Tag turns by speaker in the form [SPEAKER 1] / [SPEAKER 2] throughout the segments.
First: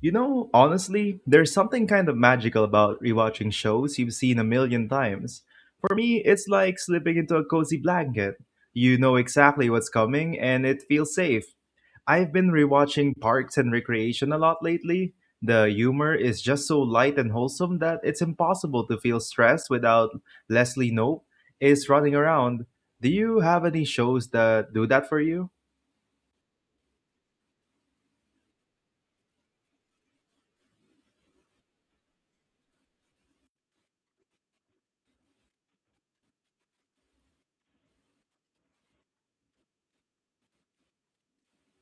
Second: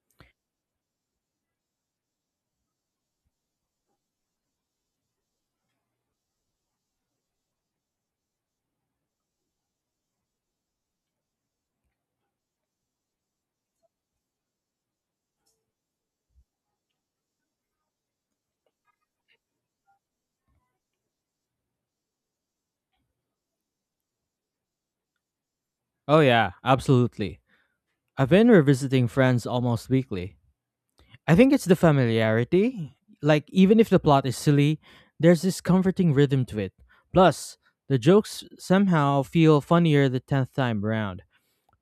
[SPEAKER 1] You know, honestly, there's something kind of magical about rewatching shows you've seen a million times. For me, it's like slipping into a cozy blanket. You know exactly what's coming and it feels safe. I've been rewatching Parks and Recreation a lot lately. The humor is just so light and wholesome that it's impossible to feel stressed without Leslie Knope is running around. Do you have any shows that do that for you?
[SPEAKER 2] Oh, yeah, absolutely. I've been revisiting Friends almost weekly. I think it's the familiarity. Like, even if the plot is silly, there's this comforting rhythm to it. Plus, the jokes somehow feel funnier the 10th time around.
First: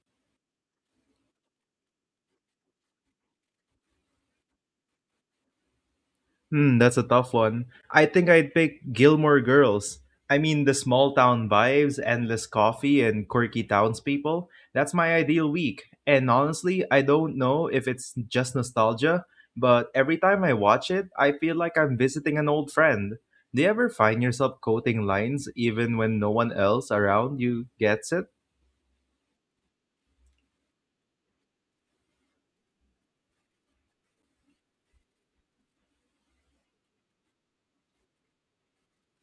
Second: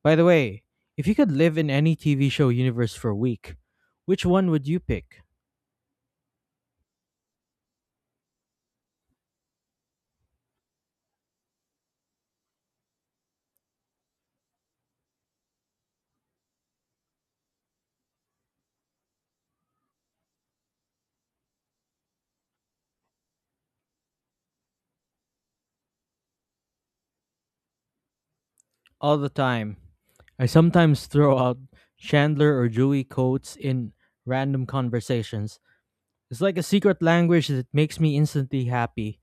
[SPEAKER 2] By the way, if you could live in any TV show universe for a week, which one would you pick?
[SPEAKER 1] Hmm, that's a tough one. I think I'd pick Gilmore Girls. I mean, the small town vibes, endless coffee, and quirky townspeople. That's my ideal week. And honestly, I don't know if it's just nostalgia, but every time I watch it, I feel like I'm visiting an old friend. Do you ever find yourself quoting lines even when no one else around you gets it?
[SPEAKER 2] All the time. I sometimes throw out Chandler or Joey quotes in random conversations. It's like a secret language that makes me instantly happy.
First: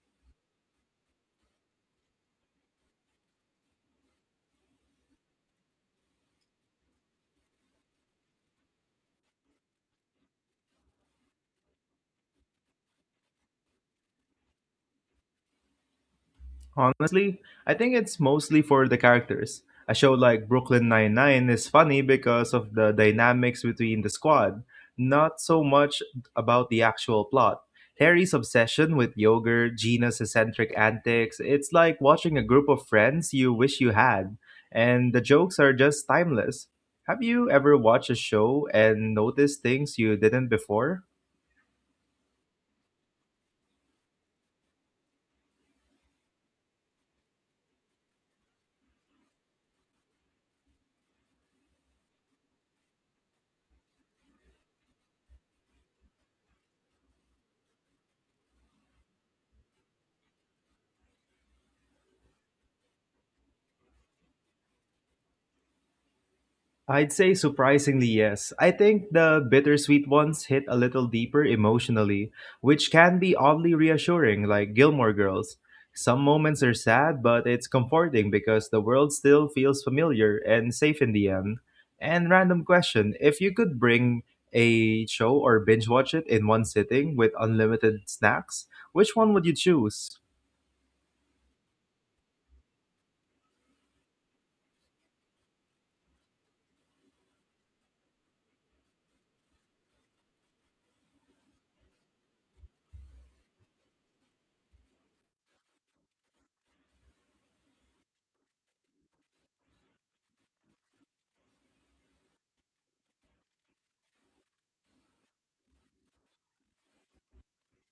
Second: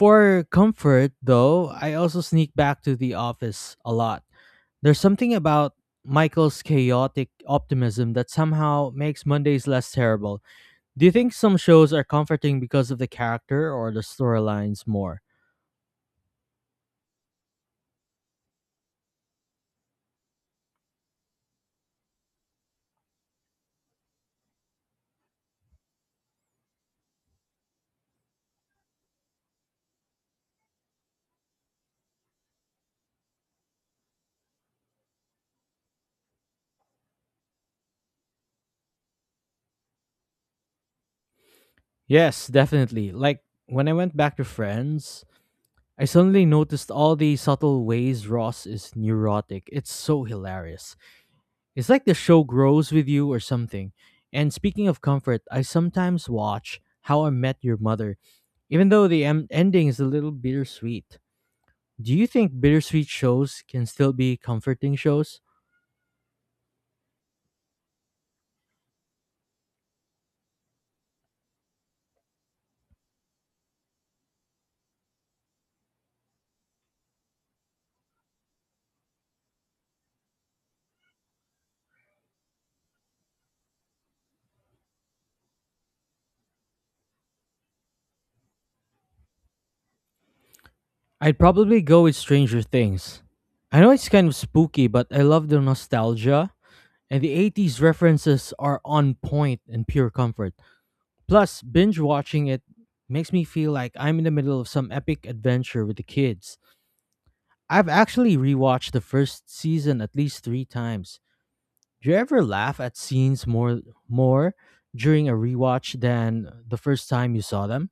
[SPEAKER 2] For comfort, though, I also sneak back to the office a lot. There's something about Michael's chaotic optimism that somehow makes Mondays less terrible. Do you think some shows are comforting because of the character or the storylines more?
[SPEAKER 1] Honestly, I think it's mostly for the characters. A show like Brooklyn Nine-Nine is funny because of the dynamics between the squad, not so much about the actual plot. Harry's obsession with yogurt, Gina's eccentric antics, it's like watching a group of friends you wish you had, and the jokes are just timeless. Have you ever watched a show and noticed things you didn't before?
[SPEAKER 2] Yes, definitely. Like when I went back to Friends, I suddenly noticed all the subtle ways Ross is neurotic. It's so hilarious. It's like the show grows with you or something. And speaking of comfort, I sometimes watch How I Met Your Mother, even though the ending is a little bittersweet. Do you think bittersweet shows can still be comforting shows?
[SPEAKER 1] I'd say surprisingly yes. I think the bittersweet ones hit a little deeper emotionally, which can be oddly reassuring, like Gilmore Girls. Some moments are sad, but it's comforting because the world still feels familiar and safe in the end. And random question, if you could bring a show or binge watch it in one sitting with unlimited snacks, which one would you choose?
[SPEAKER 2] I'd probably go with Stranger Things. I know it's kind of spooky, but I love the nostalgia. And the 80s references are on point and pure comfort. Plus, binge watching it makes me feel like I'm in the middle of some epic adventure with the kids. I've actually rewatched the first season at least three times. Do you ever laugh at scenes more during a rewatch than the first time you saw them?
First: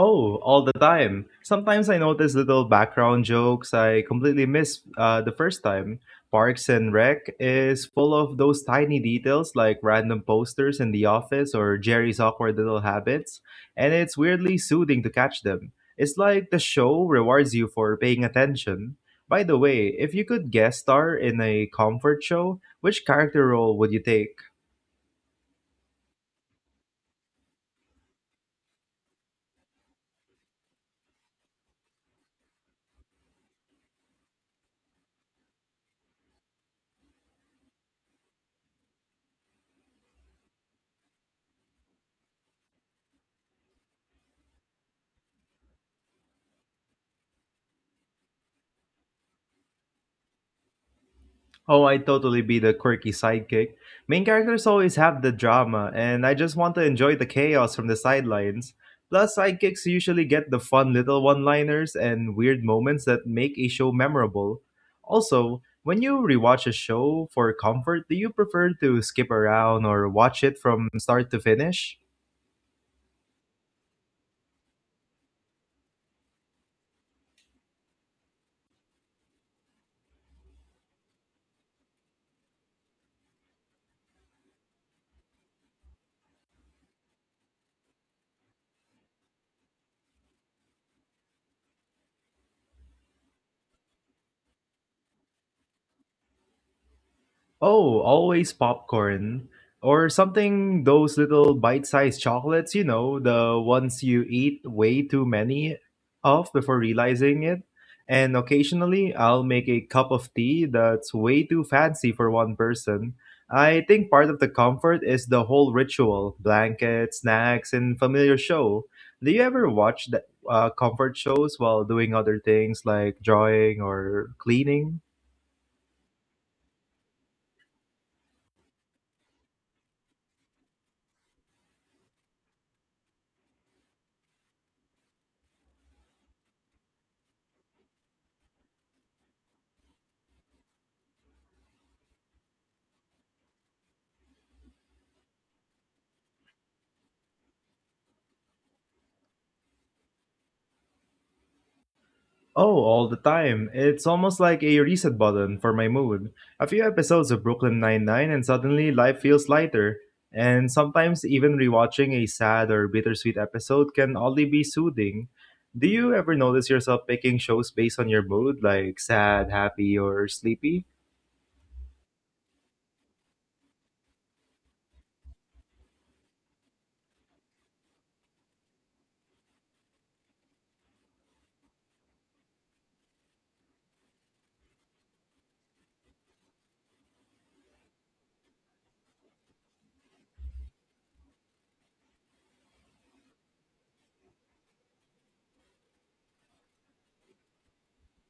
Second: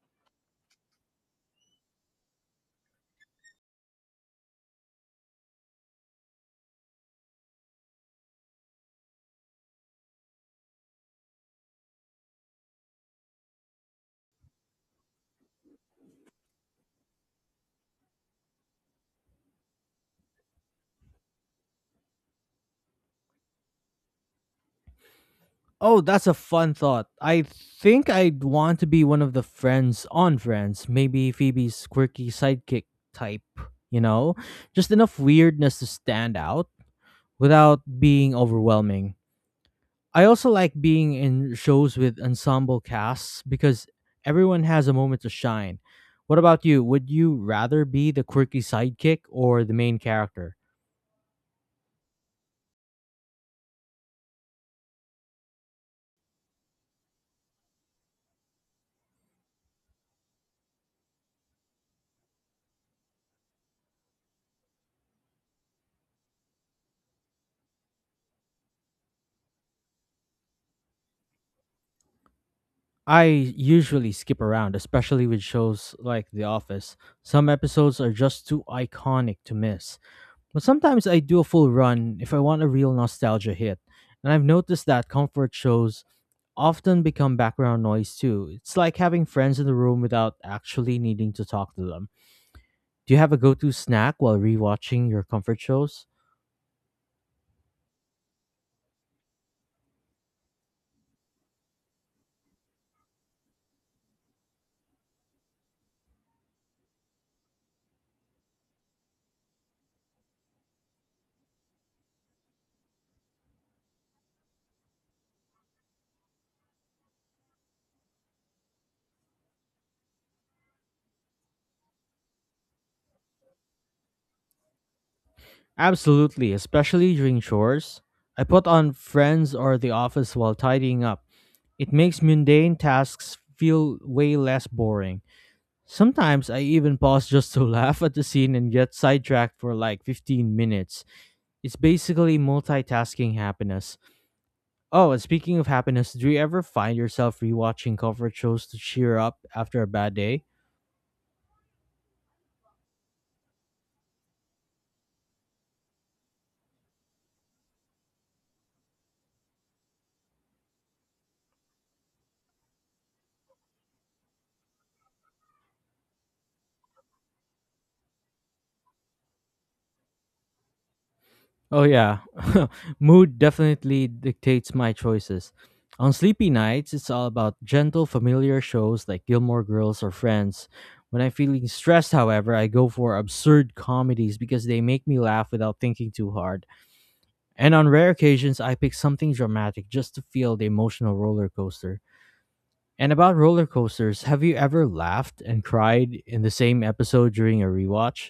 [SPEAKER 1] Oh, all the time. Sometimes I notice little background jokes I completely missed the first time. Parks and Rec is full of those tiny details like random posters in the office or Jerry's awkward little habits, and it's weirdly soothing to catch them. It's like the show rewards you for paying attention. By the way, if you could guest star in a comfort show, which character role would you take?
[SPEAKER 2] Oh, that's a fun thought. I think I'd want to be one of the friends on Friends, maybe Phoebe's quirky sidekick type, you know? Just enough weirdness to stand out, without being overwhelming. I also like being in shows with ensemble casts because everyone has a moment to shine. What about you? Would you rather be the quirky sidekick or the main character?
[SPEAKER 1] Oh, I totally be the quirky sidekick. Main characters always have the drama, and I just want to enjoy the chaos from the sidelines. Plus, sidekicks usually get the fun little one liners and weird moments that make a show memorable. Also, when you rewatch a show for comfort, do you prefer to skip around or watch it from start to finish?
[SPEAKER 2] I usually skip around, especially with shows like The Office. Some episodes are just too iconic to miss. But sometimes I do a full run if I want a real nostalgia hit. And I've noticed that comfort shows often become background noise too. It's like having friends in the room without actually needing to talk to them. Do you have a go to snack while rewatching your comfort shows?
[SPEAKER 1] Oh, always popcorn. Or something, those little bite sized chocolates, the ones you eat way too many of before realizing it. And occasionally, I'll make a cup of tea that's way too fancy for one person. I think part of the comfort is the whole ritual blankets, snacks, and familiar show. Do you ever watch the comfort shows while doing other things like drawing or cleaning?
[SPEAKER 2] Absolutely, especially during chores. I put on Friends or The Office while tidying up. It makes mundane tasks feel way less boring. Sometimes I even pause just to laugh at the scene and get sidetracked for like 15 minutes. It's basically multitasking happiness. Oh, and speaking of happiness, do you ever find yourself rewatching comfort shows to cheer up after a bad day?
[SPEAKER 1] Oh, all the time. It's almost like a reset button for my mood. A few episodes of Brooklyn Nine-Nine and suddenly life feels lighter. And sometimes even rewatching a sad or bittersweet episode can only be soothing. Do you ever notice yourself picking shows based on your mood, like sad, happy, or sleepy?
[SPEAKER 2] Oh, yeah. Mood definitely dictates my choices. On sleepy nights, it's all about gentle, familiar shows like Gilmore Girls or Friends. When I'm feeling stressed, however, I go for absurd comedies because they make me laugh without thinking too hard. And on rare occasions, I pick something dramatic just to feel the emotional roller coaster. And about roller coasters, have you ever laughed and cried in the same episode during a rewatch?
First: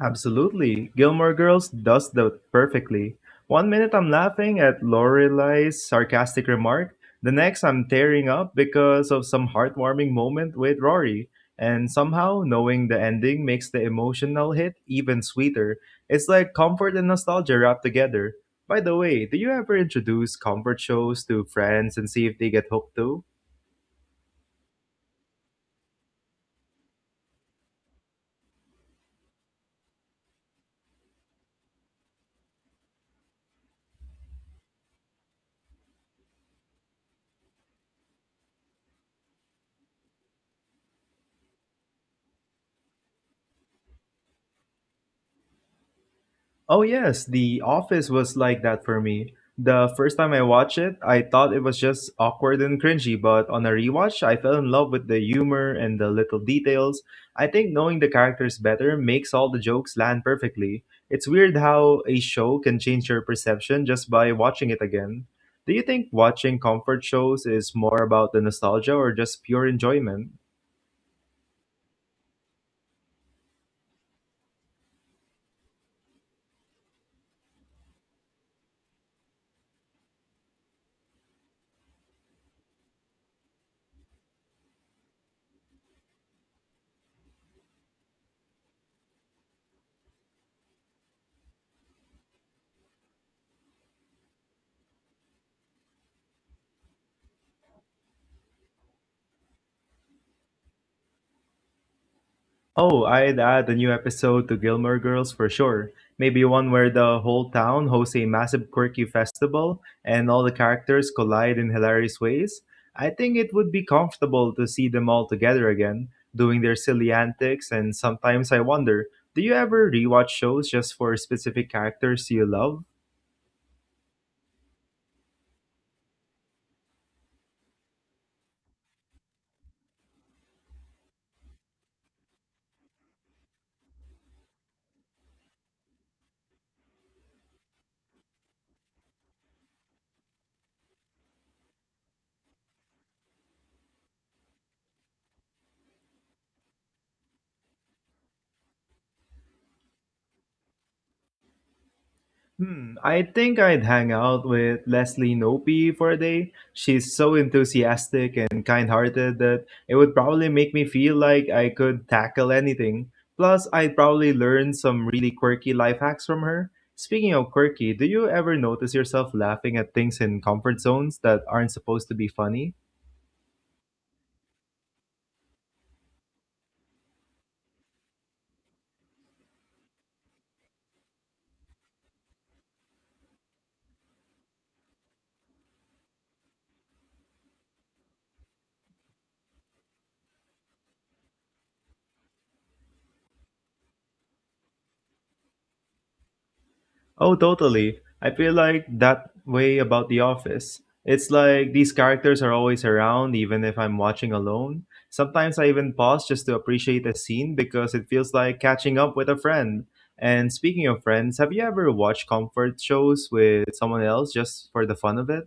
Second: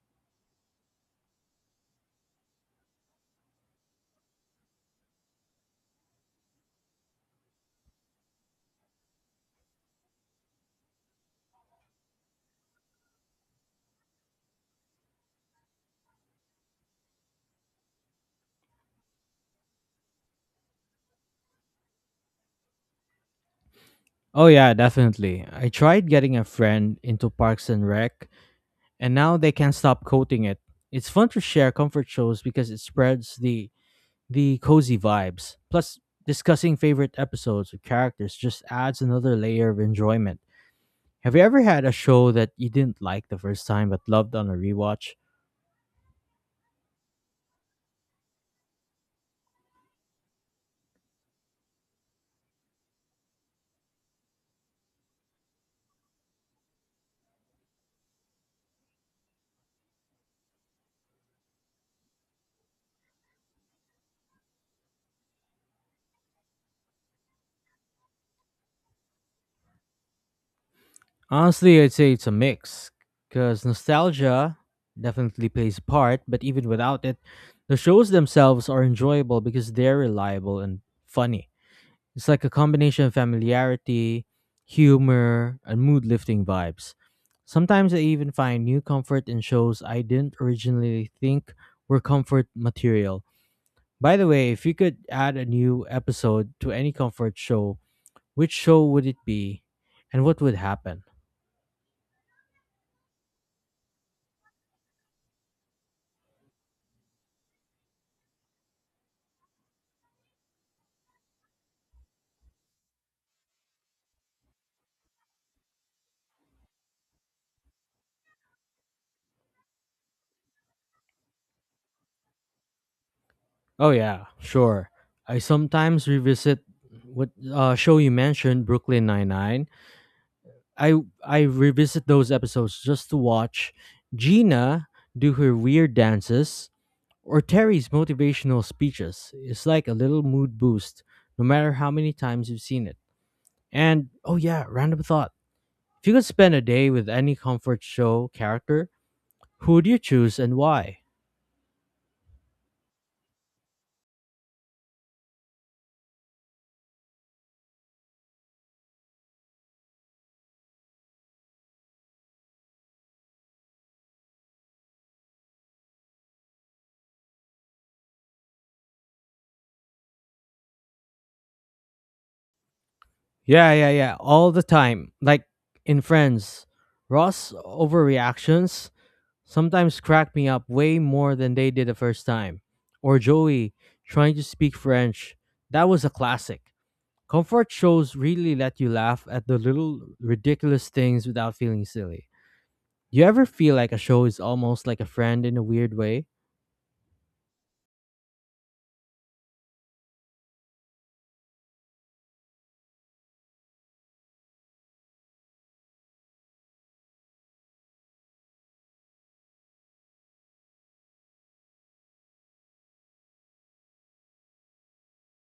[SPEAKER 1] Absolutely. Gilmore Girls does that perfectly. One minute I'm laughing at Lorelei's sarcastic remark, the next I'm tearing up because of some heartwarming moment with Rory. And somehow, knowing the ending makes the emotional hit even sweeter. It's like comfort and nostalgia wrapped together. By the way, do you ever introduce comfort shows to friends and see if they get hooked too?
[SPEAKER 2] Oh, yeah, definitely. I tried getting a friend into Parks and Rec, and now they can't stop quoting it. It's fun to share comfort shows because it spreads the cozy vibes. Plus, discussing favorite episodes with characters just adds another layer of enjoyment. Have you ever had a show that you didn't like the first time but loved on a rewatch?
[SPEAKER 1] Oh yes, The Office was like that for me. The first time I watched it, I thought it was just awkward and cringy, but on a rewatch, I fell in love with the humor and the little details. I think knowing the characters better makes all the jokes land perfectly. It's weird how a show can change your perception just by watching it again. Do you think watching comfort shows is more about the nostalgia or just pure enjoyment?
[SPEAKER 2] Honestly, I'd say it's a mix because nostalgia definitely plays a part, but even without it, the shows themselves are enjoyable because they're reliable and funny. It's like a combination of familiarity, humor, and mood lifting vibes. Sometimes I even find new comfort in shows I didn't originally think were comfort material. By the way, if you could add a new episode to any comfort show, which show would it be and what would happen?
[SPEAKER 1] Oh, I'd add a new episode to Gilmore Girls for sure. Maybe one where the whole town hosts a massive quirky festival and all the characters collide in hilarious ways. I think it would be comfortable to see them all together again, doing their silly antics, and sometimes I wonder, do you ever rewatch shows just for specific characters you love?
[SPEAKER 2] Oh yeah, sure. I sometimes revisit what show you mentioned, Brooklyn Nine Nine. I I revisit those episodes just to watch Gina do her weird dances or Terry's motivational speeches. It's like a little mood boost, no matter how many times you've seen it. And oh yeah, random thought: if you could spend a day with any comfort show character, who would you choose and why?
[SPEAKER 1] Hmm, I think I'd hang out with Leslie Nope for a day. She's so enthusiastic and kind-hearted that it would probably make me feel like I could tackle anything. Plus, I'd probably learn some really quirky life hacks from her. Speaking of quirky, do you ever notice yourself laughing at things in comfort zones that aren't supposed to be funny?
[SPEAKER 2] Yeah, yeah, yeah. All the time. Like in Friends, Ross' overreactions sometimes crack me up way more than they did the first time. Or Joey trying to speak French. That was a classic. Comfort shows really let you laugh at the little ridiculous things without feeling silly. Do you ever feel like a show is almost like a friend in a weird way?
[SPEAKER 1] Oh, totally. I feel like that way about The Office. It's like these characters are always around, even if I'm watching alone. Sometimes I even pause just to appreciate a scene because it feels like catching up with a friend. And speaking of friends, have you ever watched comfort shows with someone else just for the fun of it?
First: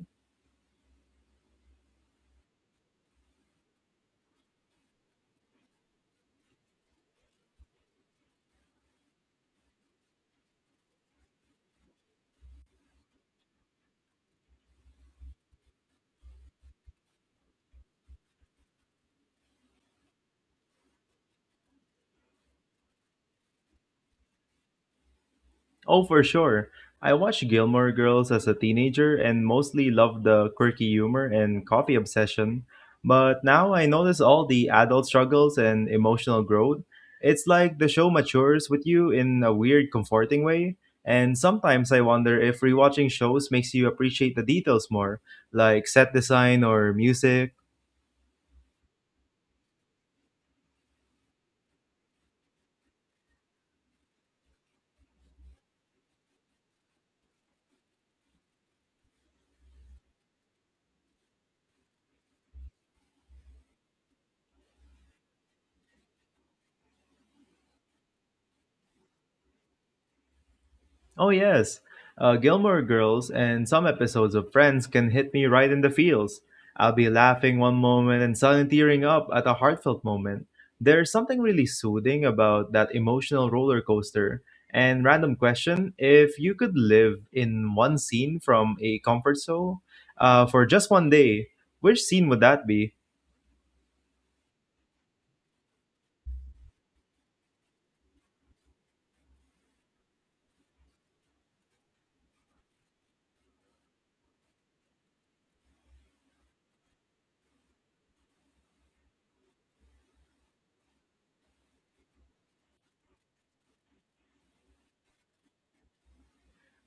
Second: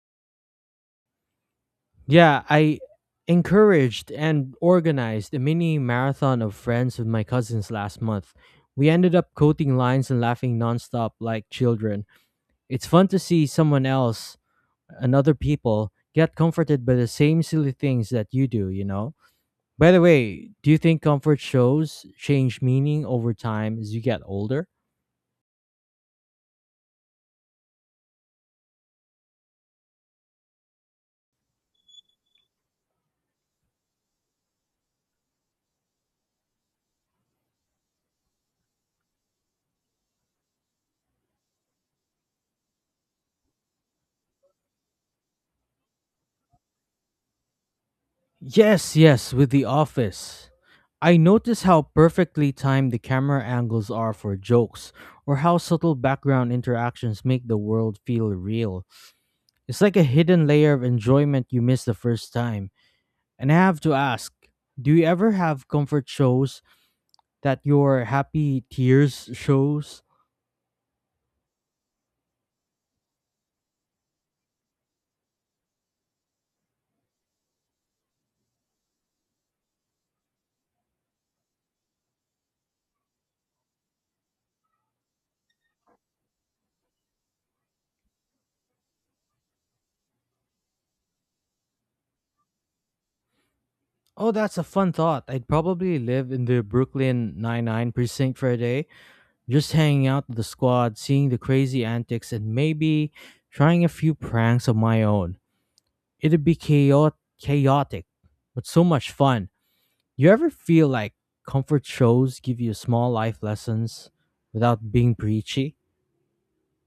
[SPEAKER 2] Yeah, I encouraged and organized a mini marathon of friends with my cousins last month. We ended up quoting lines and laughing nonstop like children. It's fun to see someone else another people get comforted by the same silly things that you do, you know? By the way, do you think comfort shows change meaning over time as you get older?
[SPEAKER 1] Oh, for sure. I watched Gilmore Girls as a teenager and mostly loved the quirky humor and coffee obsession. But now I notice all the adult struggles and emotional growth. It's like the show matures with you in a weird, comforting way. And sometimes I wonder if rewatching shows makes you appreciate the details more, like set design or music.
[SPEAKER 2] Yes, yes, with The Office. I notice how perfectly timed the camera angles are for jokes, or how subtle background interactions make the world feel real. It's like a hidden layer of enjoyment you miss the first time. And I have to ask, do you ever have comfort shows that your happy tears shows?
[SPEAKER 1] Oh, yes. Gilmore Girls and some episodes of Friends can hit me right in the feels. I'll be laughing one moment and suddenly tearing up at a heartfelt moment. There's something really soothing about that emotional roller coaster. And random question, if you could live in one scene from a comfort show for just one day, which scene would that be?
[SPEAKER 2] Oh, that's a fun thought. I'd probably live in the Brooklyn Nine-Nine precinct for a day. Just hanging out with the squad, seeing the crazy antics, and maybe trying a few pranks of my own. It'd be chaotic, but so much fun. You ever feel like comfort shows give you small life lessons without being preachy?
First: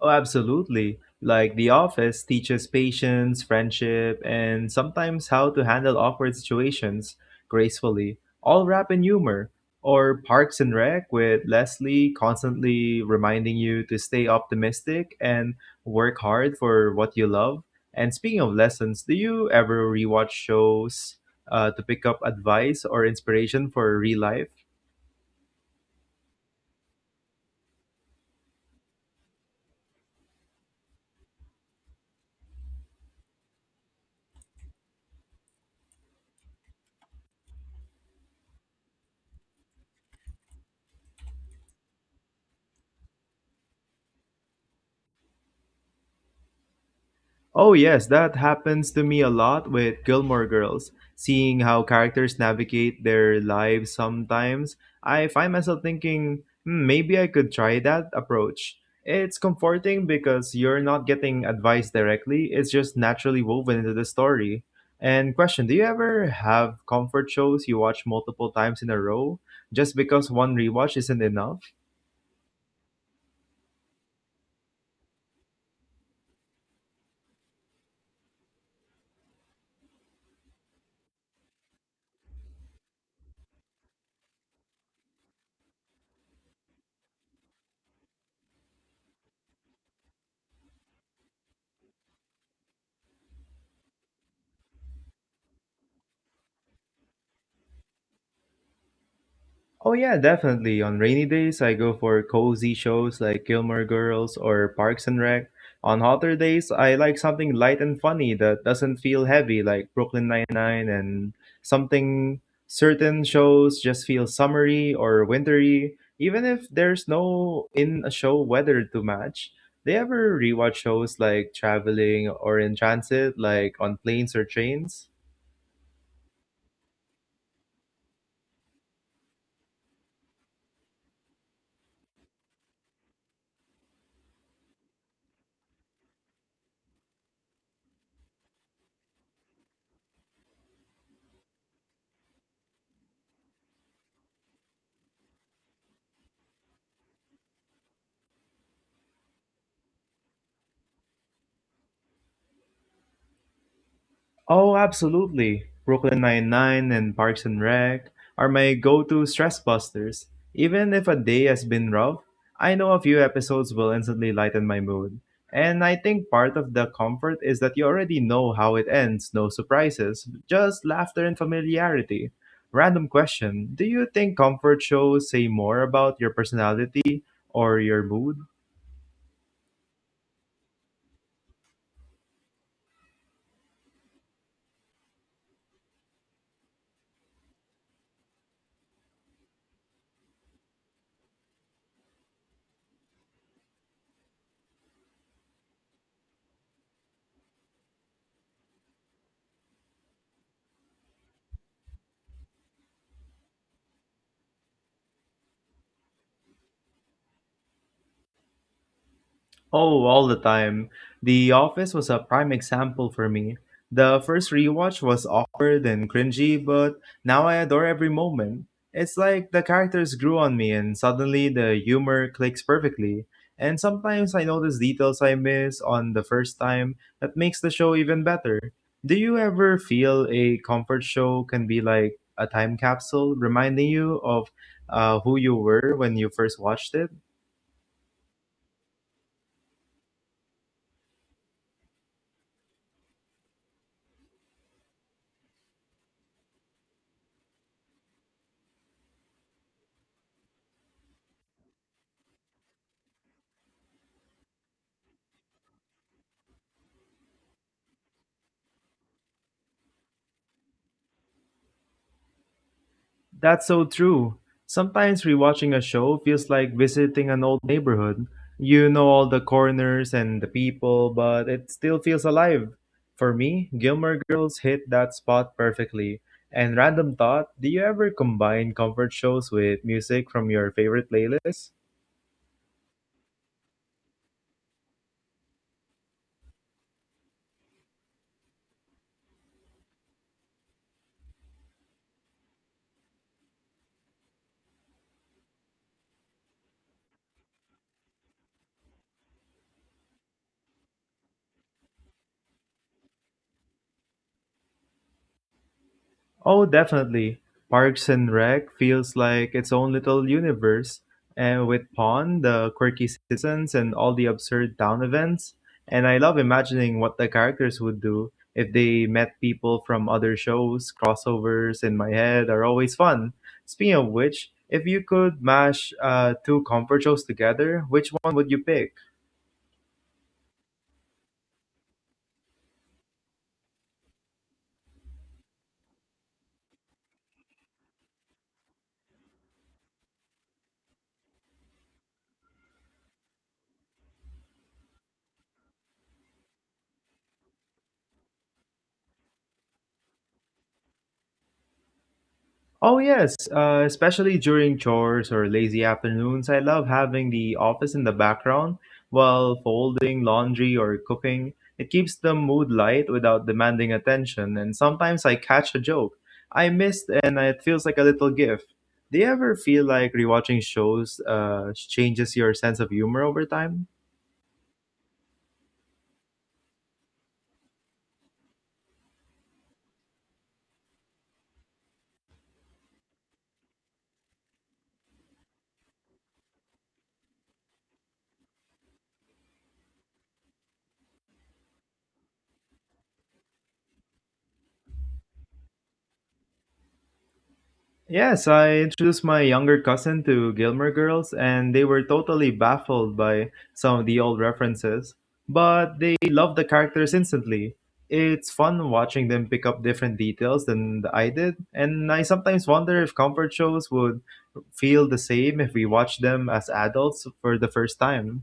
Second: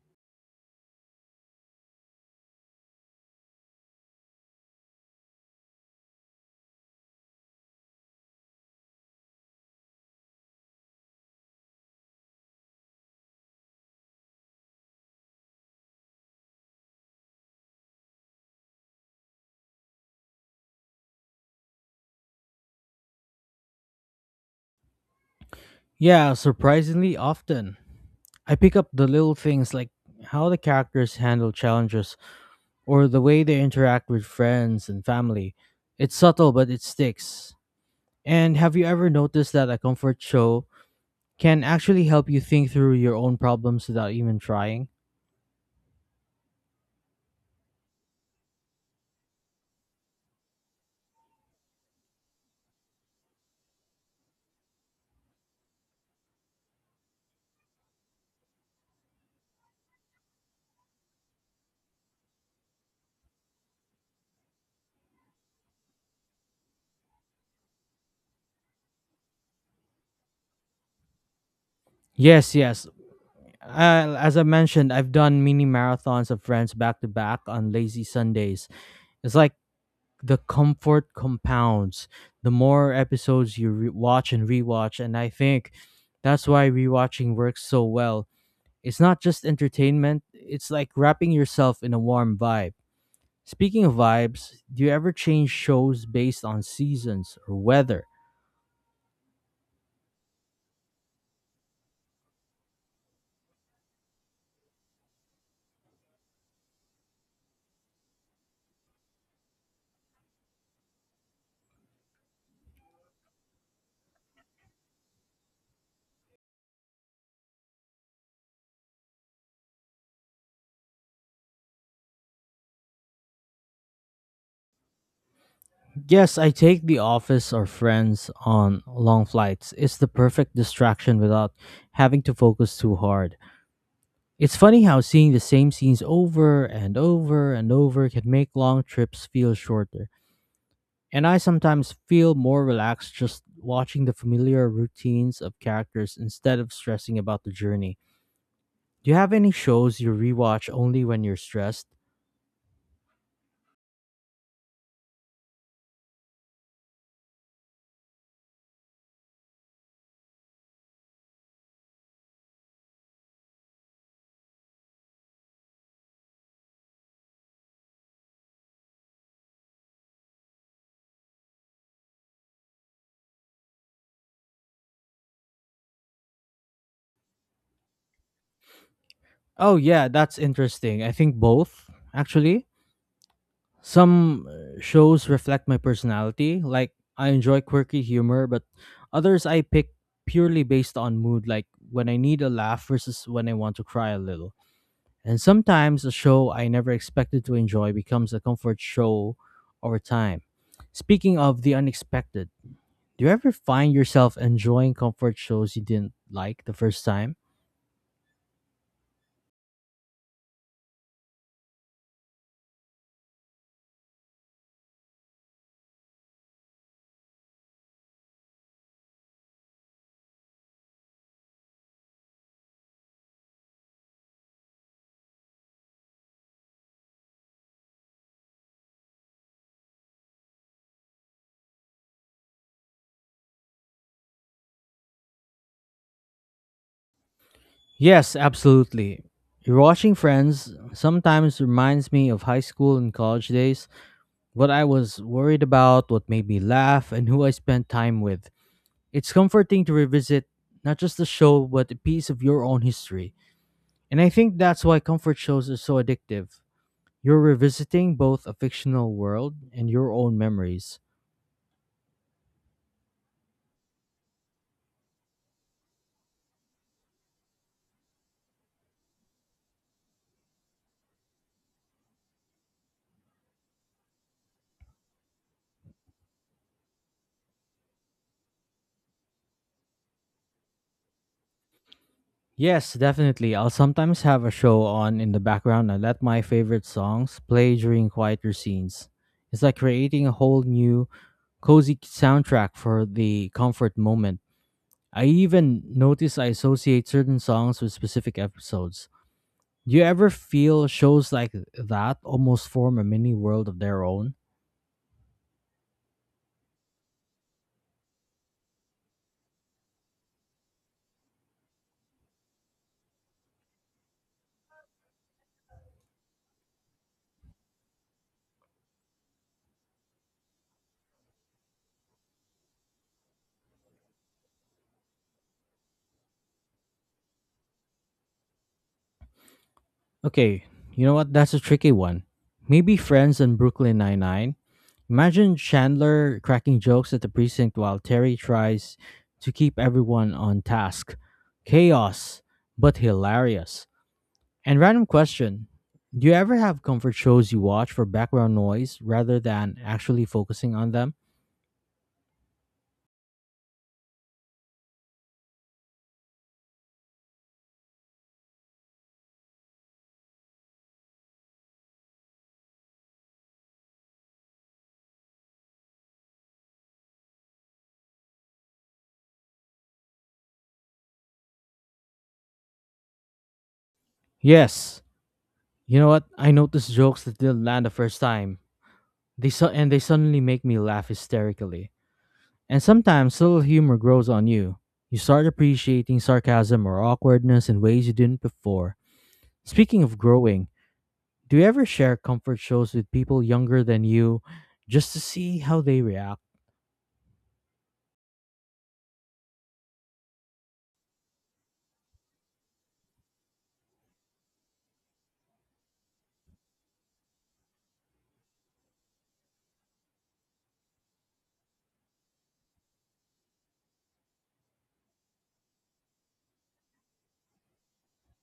[SPEAKER 1] Oh, absolutely. Like The Office teaches patience, friendship, and sometimes how to handle awkward situations gracefully, all wrapped in humor. Or Parks and Rec with Leslie constantly reminding you to stay optimistic and work hard for what you love. And speaking of lessons, do you ever rewatch shows to pick up advice or inspiration for real life?
[SPEAKER 2] Yeah, surprisingly often. I pick up the little things like how the characters handle challenges or the way they interact with friends and family. It's subtle, but it sticks. And have you ever noticed that a comfort show can actually help you think through your own problems without even trying?
[SPEAKER 1] Oh, yes, that happens to me a lot with Gilmore Girls. Seeing how characters navigate their lives sometimes, I find myself thinking, hmm, maybe I could try that approach. It's comforting because you're not getting advice directly, it's just naturally woven into the story. And question, do you ever have comfort shows you watch multiple times in a row just because one rewatch isn't enough?
[SPEAKER 2] Yes, yes. As I mentioned, I've done mini marathons of friends back to back on lazy Sundays. It's like the comfort compounds. The more episodes you watch and rewatch, and I think that's why rewatching works so well. It's not just entertainment, it's like wrapping yourself in a warm vibe. Speaking of vibes, do you ever change shows based on seasons or weather?
[SPEAKER 1] Oh yeah, definitely. On rainy days, I go for cozy shows like Gilmore Girls or Parks and Rec. On hotter days, I like something light and funny that doesn't feel heavy like Brooklyn Nine-Nine and something certain shows just feel summery or wintry, even if there's no in a show weather to match. They ever rewatch shows like Traveling or In Transit, like on planes or trains?
[SPEAKER 2] Yes, I take The Office or Friends on long flights. It's the perfect distraction without having to focus too hard. It's funny how seeing the same scenes over and over and over can make long trips feel shorter. And I sometimes feel more relaxed just watching the familiar routines of characters instead of stressing about the journey. Do you have any shows you rewatch only when you're stressed?
[SPEAKER 1] Oh, absolutely. Brooklyn Nine-Nine and Parks and Rec are my go-to stress busters. Even if a day has been rough, I know a few episodes will instantly lighten my mood. And I think part of the comfort is that you already know how it ends, no surprises, just laughter and familiarity. Random question, do you think comfort shows say more about your personality or your mood?
[SPEAKER 2] Oh, yeah, that's interesting. I think both, actually. Some shows reflect my personality, like I enjoy quirky humor, but others I pick purely based on mood, like when I need a laugh versus when I want to cry a little. And sometimes a show I never expected to enjoy becomes a comfort show over time. Speaking of the unexpected, do you ever find yourself enjoying comfort shows you didn't like the first time?
[SPEAKER 1] Oh, all the time. The Office was a prime example for me. The first rewatch was awkward and cringy, but now I adore every moment. It's like the characters grew on me and suddenly the humor clicks perfectly. And sometimes I notice details I miss on the first time that makes the show even better. Do you ever feel a comfort show can be like a time capsule reminding you of who you were when you first watched it?
[SPEAKER 2] Yes, absolutely. Rewatching Friends sometimes reminds me of high school and college days, what I was worried about, what made me laugh, and who I spent time with. It's comforting to revisit not just the show, but a piece of your own history. And I think that's why comfort shows are so addictive. You're revisiting both a fictional world and your own memories.
[SPEAKER 1] That's so true. Sometimes rewatching a show feels like visiting an old neighborhood. You know all the corners and the people, but it still feels alive. For me, Gilmore Girls hit that spot perfectly. And random thought, do you ever combine comfort shows with music from your favorite playlist?
[SPEAKER 2] Yes, definitely. I'll sometimes have a show on in the background and let my favorite songs play during quieter scenes. It's like creating a whole new cozy soundtrack for the comfort moment. I even notice I associate certain songs with specific episodes. Do you ever feel shows like that almost form a mini world of their own?
[SPEAKER 1] Oh, definitely. Parks and Rec feels like its own little universe, and with Pawn, the quirky citizens, and all the absurd town events. And I love imagining what the characters would do if they met people from other shows. Crossovers in my head are always fun. Speaking of which, if you could mash two comfort shows together, which one would you pick?
[SPEAKER 2] Okay, you know what? That's a tricky one. Maybe Friends and Brooklyn Nine-Nine. Imagine Chandler cracking jokes at the precinct while Terry tries to keep everyone on task. Chaos, but hilarious. And random question, do you ever have comfort shows you watch for background noise rather than actually focusing on them?
[SPEAKER 1] Oh, yes, especially during chores or lazy afternoons. I love having the office in the background while folding laundry or cooking. It keeps the mood light without demanding attention, and sometimes I catch a joke I missed, and it feels like a little gift. Do you ever feel like rewatching shows changes your sense of humor over time?
[SPEAKER 2] Yes. You know what? I noticed jokes that didn't land the first time. They su- and they suddenly make me laugh hysterically. And sometimes little humor grows on you. You start appreciating sarcasm or awkwardness in ways you didn't before. Speaking of growing, do you ever share comfort shows with people younger than you just to see how they react?
[SPEAKER 1] Yes, I introduced my younger cousin to Gilmore Girls, and they were totally baffled by some of the old references, but they loved the characters instantly. It's fun watching them pick up different details than I did, and I sometimes wonder if comfort shows would feel the same if we watched them as adults for the first time.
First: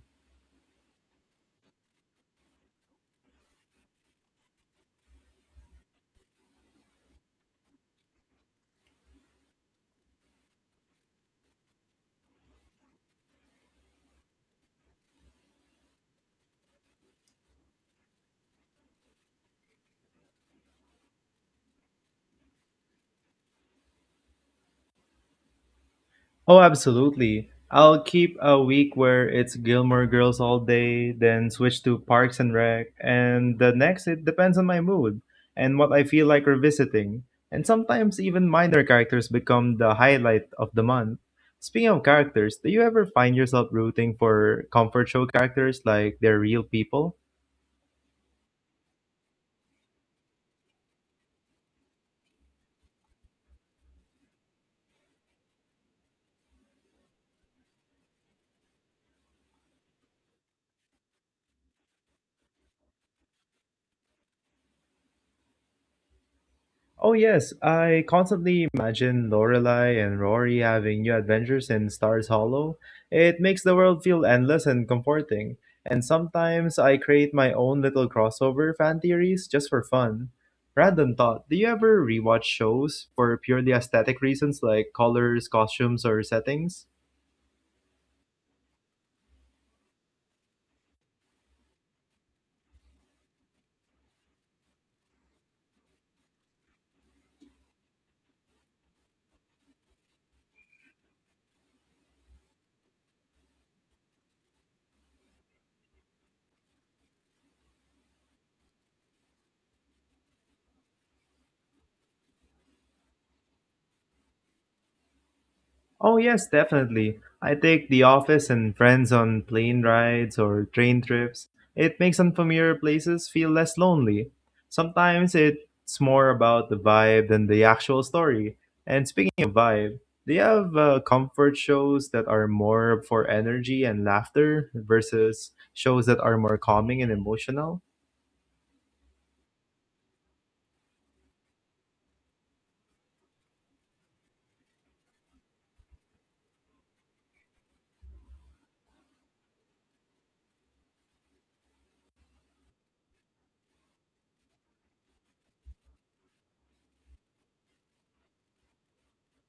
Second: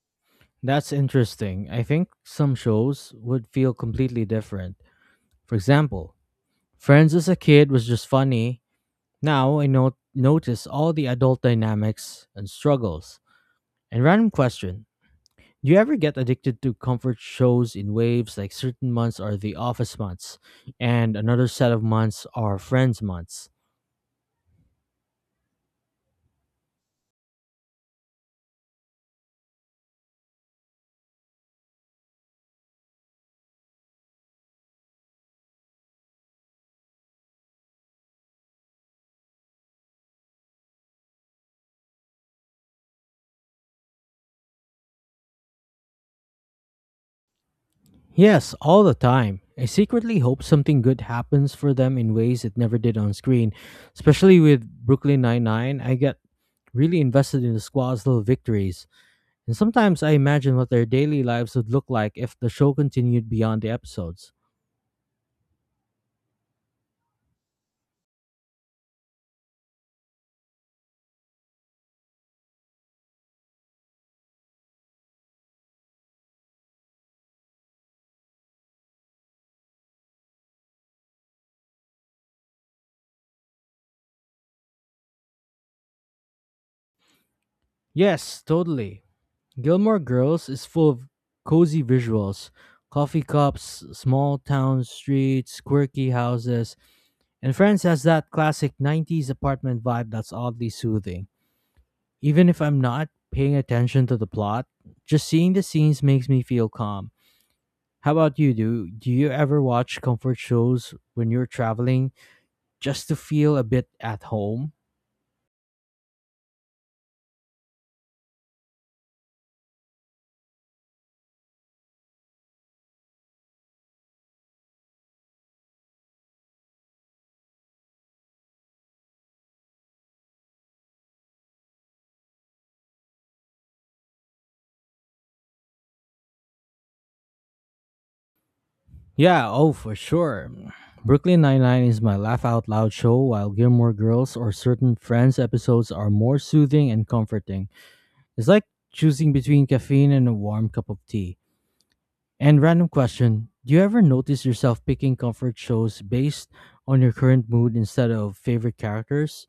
[SPEAKER 2] That's interesting. I think some shows would feel completely different. For example, Friends as a kid was just funny. Now I notice all the adult dynamics and struggles. And random question. Do you ever get addicted to comfort shows in waves, like certain months are the office months and another set of months are friends months?
[SPEAKER 1] Oh, absolutely. I'll keep a week where it's Gilmore Girls all day, then switch to Parks and Rec, and the next it depends on my mood and what I feel like revisiting. And sometimes even minor characters become the highlight of the month. Speaking of characters, do you ever find yourself rooting for comfort show characters like they're real people?
[SPEAKER 2] Yes, all the time. I secretly hope something good happens for them in ways it never did on screen. Especially with Brooklyn Nine-Nine, I get really invested in the squad's little victories. And sometimes I imagine what their daily lives would look like if the show continued beyond the episodes.
[SPEAKER 1] Oh yes, I constantly imagine Lorelai and Rory having new adventures in Stars Hollow. It makes the world feel endless and comforting. And sometimes I create my own little crossover fan theories just for fun. Random thought, do you ever rewatch shows for purely aesthetic reasons like colors, costumes, or settings?
[SPEAKER 2] Yes, totally. Gilmore Girls is full of cozy visuals, coffee cups, small town streets, quirky houses, and friends has that classic 90s apartment vibe that's oddly soothing. Even if I'm not paying attention to the plot, just seeing the scenes makes me feel calm. How about you? Do you ever watch comfort shows when you're traveling just to feel a bit at home?
[SPEAKER 1] Oh, yes, definitely. I take the office and friends on plane rides or train trips. It makes unfamiliar places feel less lonely. Sometimes it's more about the vibe than the actual story. And speaking of vibe, do you have comfort shows that are more for energy and laughter versus shows that are more calming and emotional?
[SPEAKER 2] Yeah, oh for sure. Brooklyn Nine-Nine is my laugh out loud show while Gilmore Girls or certain Friends episodes are more soothing and comforting. It's like choosing between caffeine and a warm cup of tea. And random question. Do you ever notice yourself picking comfort shows based on your current mood instead of favorite characters?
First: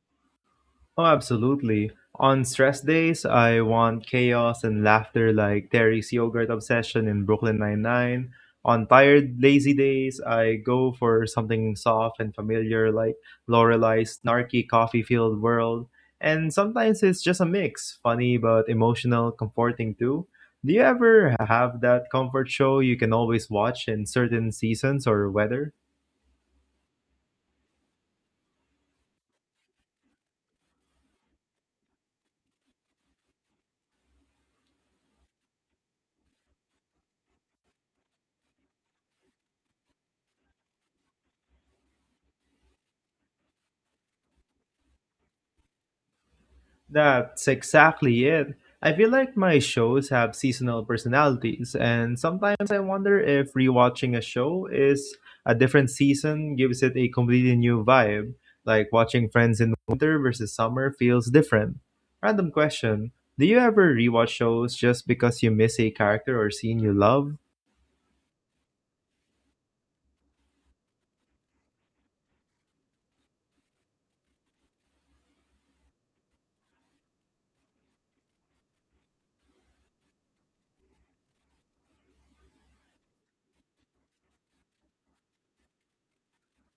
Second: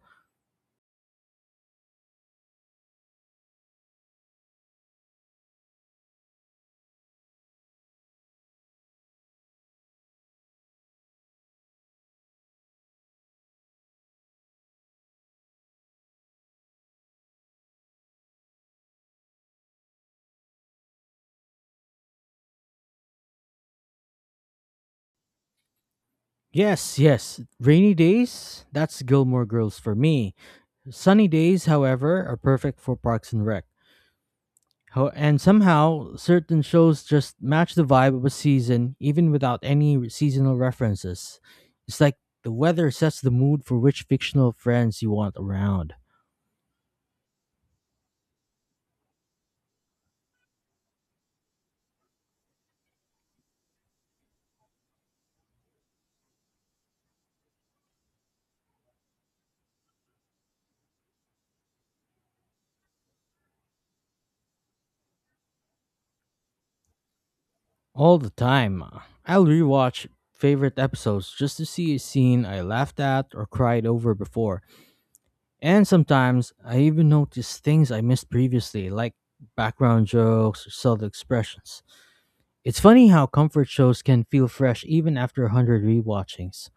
[SPEAKER 1] Oh, absolutely. On stress days, I want chaos and laughter like Terry's yogurt obsession in Brooklyn Nine-Nine. On tired, lazy days, I go for something soft and familiar like Lorelei's snarky coffee-filled world. And sometimes it's just a mix, funny but emotional, comforting too. Do you ever have that comfort show you can always watch in certain seasons or weather?
[SPEAKER 2] Yes, yes. Rainy days? That's Gilmore Girls for me. Sunny days, however, are perfect for Parks and Rec. And somehow, certain shows just match the vibe of a season even without any seasonal references. It's like the weather sets the mood for which fictional friends you want around.
[SPEAKER 1] That's exactly it. I feel like my shows have seasonal personalities, and sometimes I wonder if rewatching a show is a different season gives it a completely new vibe. Like watching Friends in winter versus summer feels different. Random question, do you ever rewatch shows just because you miss a character or scene you love?
[SPEAKER 2] All the time. I'll rewatch favorite episodes just to see a scene I laughed at or cried over before. And sometimes I even notice things I missed previously, like background jokes or subtle expressions. It's funny how comfort shows can feel fresh even after a hundred rewatchings.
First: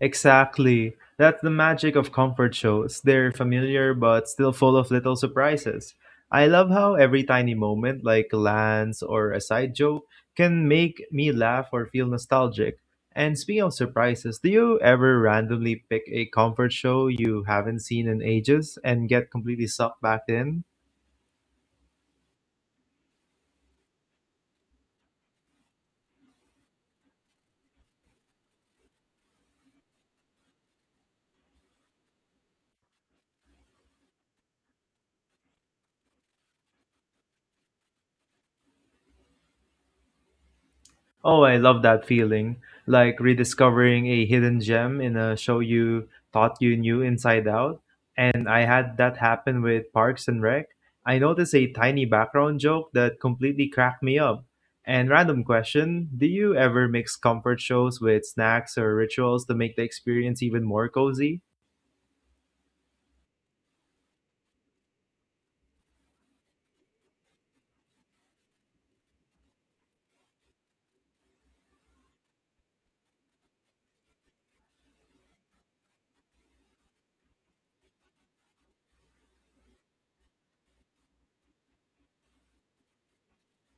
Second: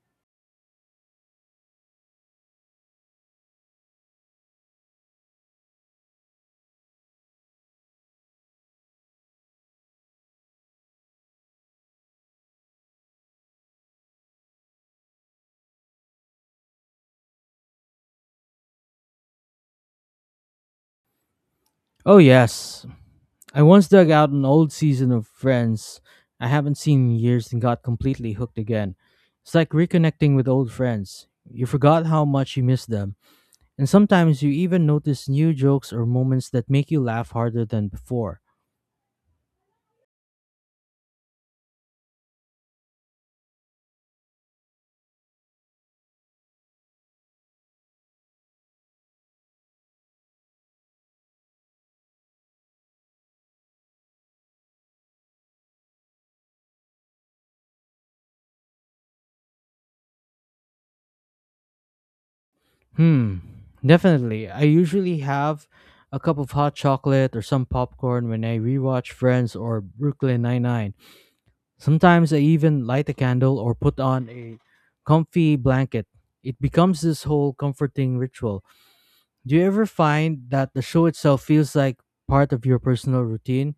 [SPEAKER 1] Exactly. That's the magic of comfort shows. They're familiar but still full of little surprises. I love how every tiny moment, like Lance or a side joke, can make me laugh or feel nostalgic. And speaking of surprises, do you ever randomly pick a comfort show you haven't seen in ages and get completely sucked back in?
[SPEAKER 2] Oh, yes. I once dug out an old season of Friends I haven't seen in years and got completely hooked again. It's like reconnecting with old friends. You forgot how much you missed them, and sometimes you even notice new jokes or moments that make you laugh harder than before.
[SPEAKER 1] Oh, I love that feeling. Like rediscovering a hidden gem in a show you thought you knew inside out. And I had that happen with Parks and Rec. I noticed a tiny background joke that completely cracked me up. And random question, do you ever mix comfort shows with snacks or rituals to make the experience even more cozy?
[SPEAKER 2] Hmm, definitely. I usually have a cup of hot chocolate or some popcorn when I rewatch Friends or Brooklyn Nine-Nine. Sometimes I even light a candle or put on a comfy blanket. It becomes this whole comforting ritual. Do you ever find that the show itself feels like part of your personal routine?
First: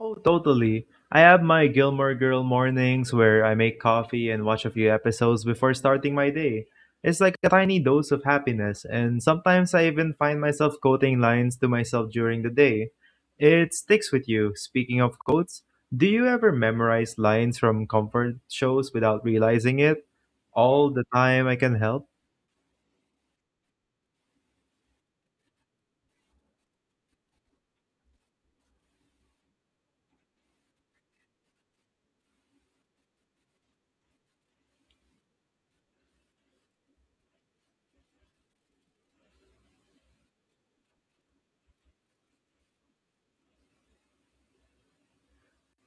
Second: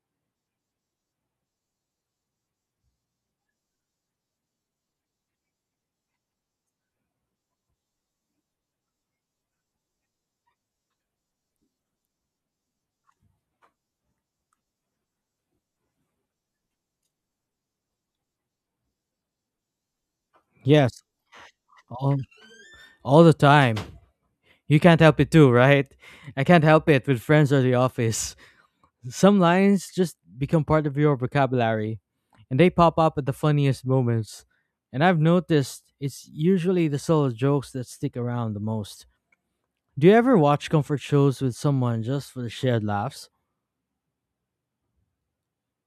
[SPEAKER 1] Oh, totally. I have my Gilmore Girl mornings where I make coffee and watch a few episodes before starting my day. It's like a tiny dose of happiness, and sometimes I even find myself quoting lines to myself during the day. It sticks with you. Speaking of quotes, do you ever memorize lines from comfort shows without realizing it? All
[SPEAKER 2] Yes,
[SPEAKER 1] the time I can help.
[SPEAKER 2] all, all the time. You can't help it too, right? I can't help it with friends or the office. Some lines just become part of your vocabulary, and they pop up at the funniest moments. And I've noticed it's usually the solo jokes that stick around the most. Do you ever watch comfort shows with someone just for the shared laughs?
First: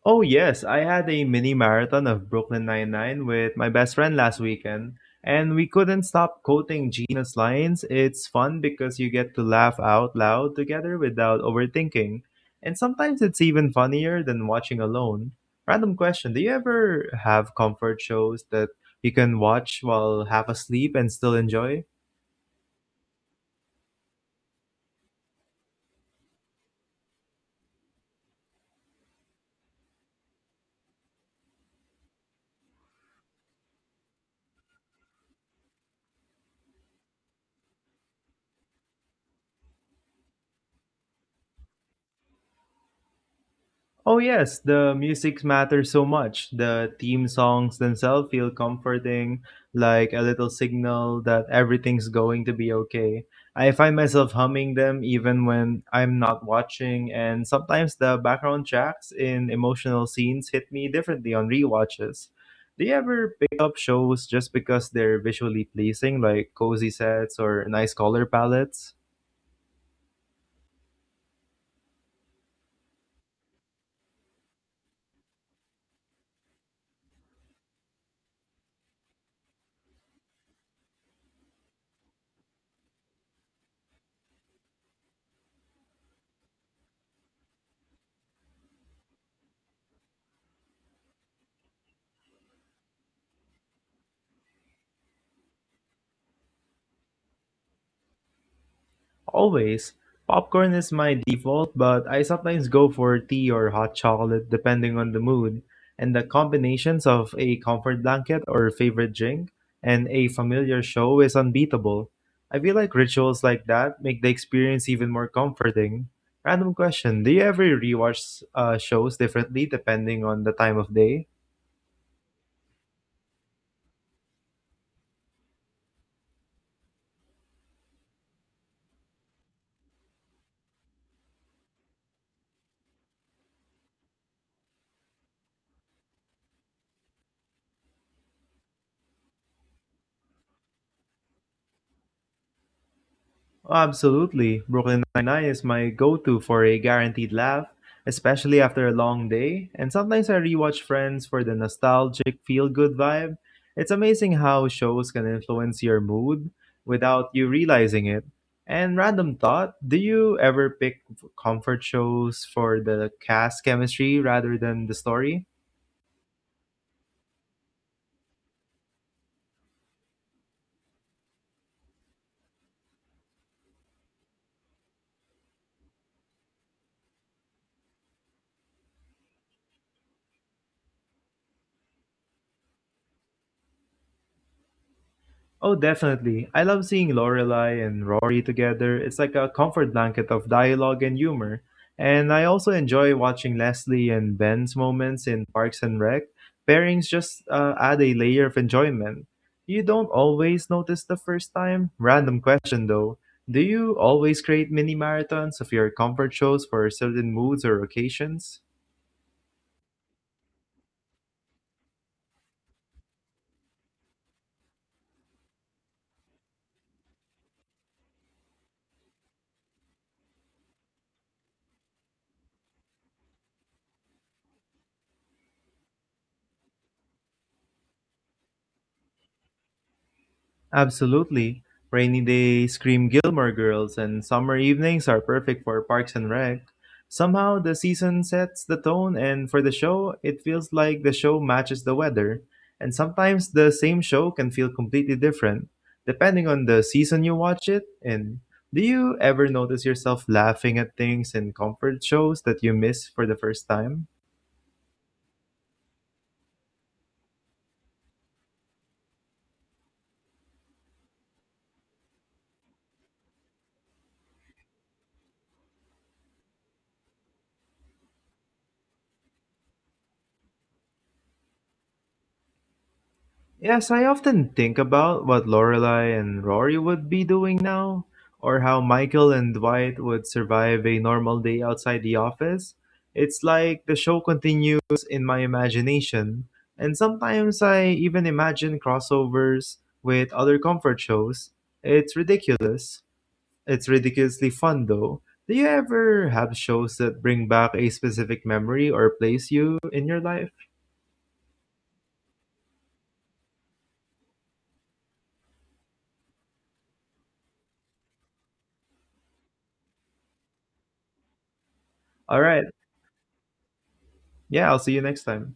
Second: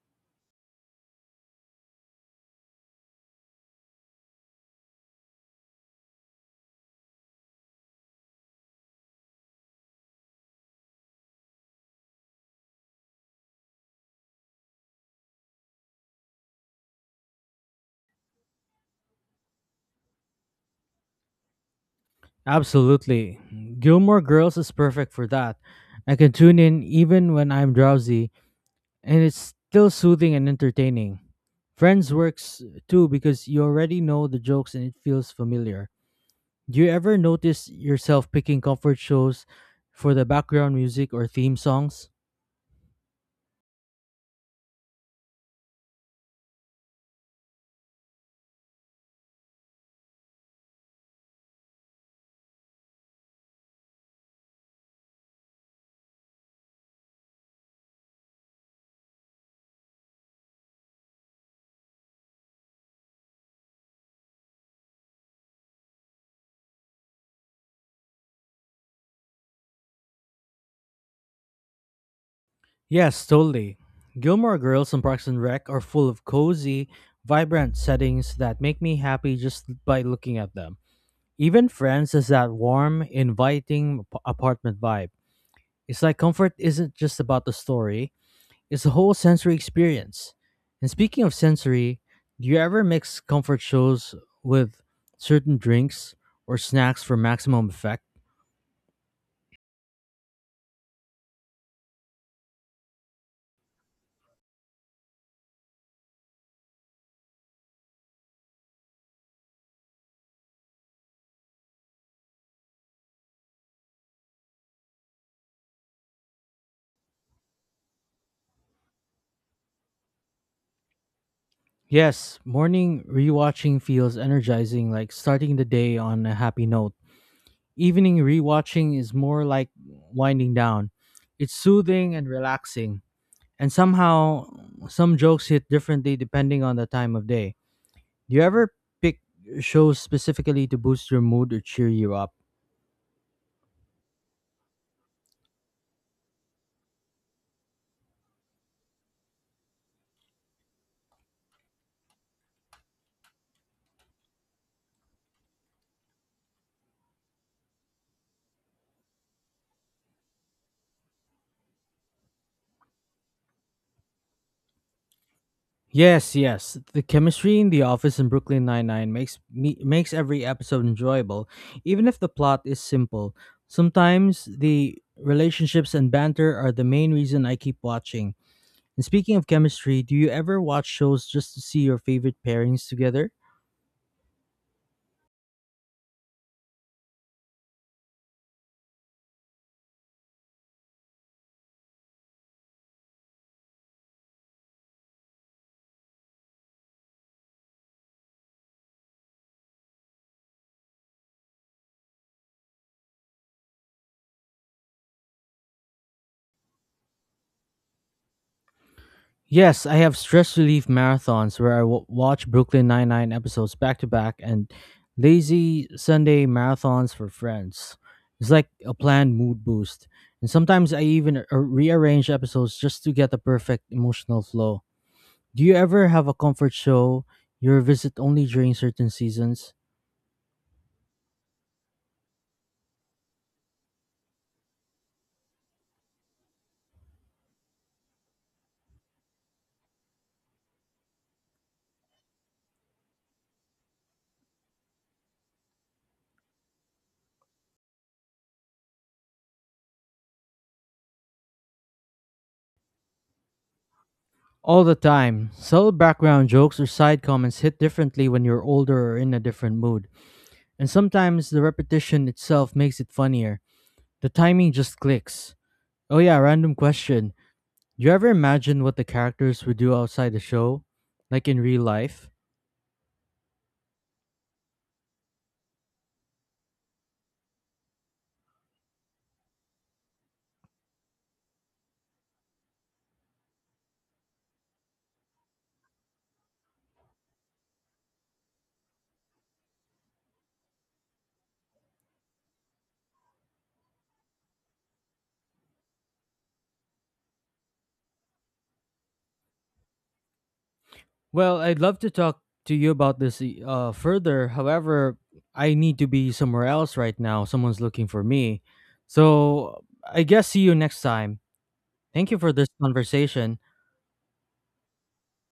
[SPEAKER 1] Oh yes, I had a mini marathon of Brooklyn Nine-Nine with my best friend last weekend, and we couldn't stop quoting Gina's lines. It's fun because you get to laugh out loud together without overthinking, and sometimes it's even funnier than watching alone. Random question, do you ever have comfort shows that you can watch while half asleep and still enjoy?
[SPEAKER 2] Absolutely. Gilmore Girls is perfect for that. I can tune in even when I'm drowsy, and it's still soothing and entertaining. Friends works too because you already know the jokes and it feels familiar. Do you ever notice yourself picking comfort shows for the background music or theme songs?
[SPEAKER 1] Oh, yes, the music matters so much. The theme songs themselves feel comforting, like a little signal that everything's going to be okay. I find myself humming them even when I'm not watching, and sometimes the background tracks in emotional scenes hit me differently on rewatches. Do you ever pick up shows just because they're visually pleasing, like cozy sets or nice color palettes?
[SPEAKER 2] Yes, totally. Gilmore Girls and Parks and Rec are full of cozy, vibrant settings that make me happy just by looking at them. Even Friends has that warm, inviting apartment vibe. It's like comfort isn't just about the story, it's a whole sensory experience. And speaking of sensory, do you ever mix comfort shows with certain drinks or snacks for maximum effect?
[SPEAKER 1] Always, popcorn is my default, but I sometimes go for tea or hot chocolate depending on the mood, and the combinations of a comfort blanket or favorite drink and a familiar show is unbeatable. I feel like rituals like that make the experience even more comforting. Random question, do you ever rewatch shows differently depending on the time of day?
[SPEAKER 2] Yes, morning rewatching feels energizing, like starting the day on a happy note. Evening rewatching is more like winding down. It's soothing and relaxing. And somehow, some jokes hit differently depending on the time of day. Do you ever pick shows specifically to boost your mood or cheer you up?
[SPEAKER 1] Oh, absolutely. Brooklyn Nine-Nine is my go-to for a guaranteed laugh, especially after a long day. And sometimes I rewatch Friends for the nostalgic feel-good vibe. It's amazing how shows can influence your mood without you realizing it. And random thought, do you ever pick comfort shows for the cast chemistry rather than the story?
[SPEAKER 2] Yes, yes. The chemistry in The Office and Brooklyn Nine-Nine makes every episode enjoyable, even if the plot is simple. Sometimes the relationships and banter are the main reason I keep watching. And speaking of chemistry, do you ever watch shows just to see your favorite pairings together?
[SPEAKER 1] Oh, definitely. I love seeing Lorelai and Rory together. It's like a comfort blanket of dialogue and humor. And I also enjoy watching Leslie and Ben's moments in Parks and Rec. Pairings just add a layer of enjoyment. You don't always notice the first time. Random question though. Do you always create mini marathons of your comfort shows for certain moods or occasions?
[SPEAKER 2] Yes, I have stress relief marathons where I watch Brooklyn Nine-Nine episodes back to back, and lazy Sunday marathons for friends. It's like a planned mood boost. And sometimes I even rearrange episodes just to get the perfect emotional flow. Do you ever have a comfort show you revisit only during certain seasons?
[SPEAKER 1] Absolutely. Rainy days scream Gilmore Girls, and summer evenings are perfect for Parks and Rec. Somehow, the season sets the tone, and for the show, it feels like the show matches the weather. And sometimes the same show can feel completely different, depending on the season you watch it in. Do you ever notice yourself laughing at things in comfort shows that you miss for the first time?
[SPEAKER 2] All the time. Subtle background jokes or side comments hit differently when you're older or in a different mood. And sometimes the repetition itself makes it funnier. The timing just clicks. Oh yeah, random question. Do you ever imagine what the characters would do outside the show, like in real life?
[SPEAKER 1] Yes, I often think about what Lorelai and Rory would be doing now, or how Michael and Dwight would survive a normal day outside the office. It's like the show continues in my imagination, and sometimes I even imagine crossovers with other comfort shows. It's ridiculous. It's ridiculously fun though. Do you ever have shows that bring back a specific memory or place you in your life?
[SPEAKER 2] Well, I'd love to talk to you about this further. However, I need to be somewhere else right now. Someone's looking for me. So I guess see you next time. Thank you
[SPEAKER 1] All
[SPEAKER 2] for
[SPEAKER 1] right.
[SPEAKER 2] this conversation.
[SPEAKER 1] Yeah, I'll see you next time.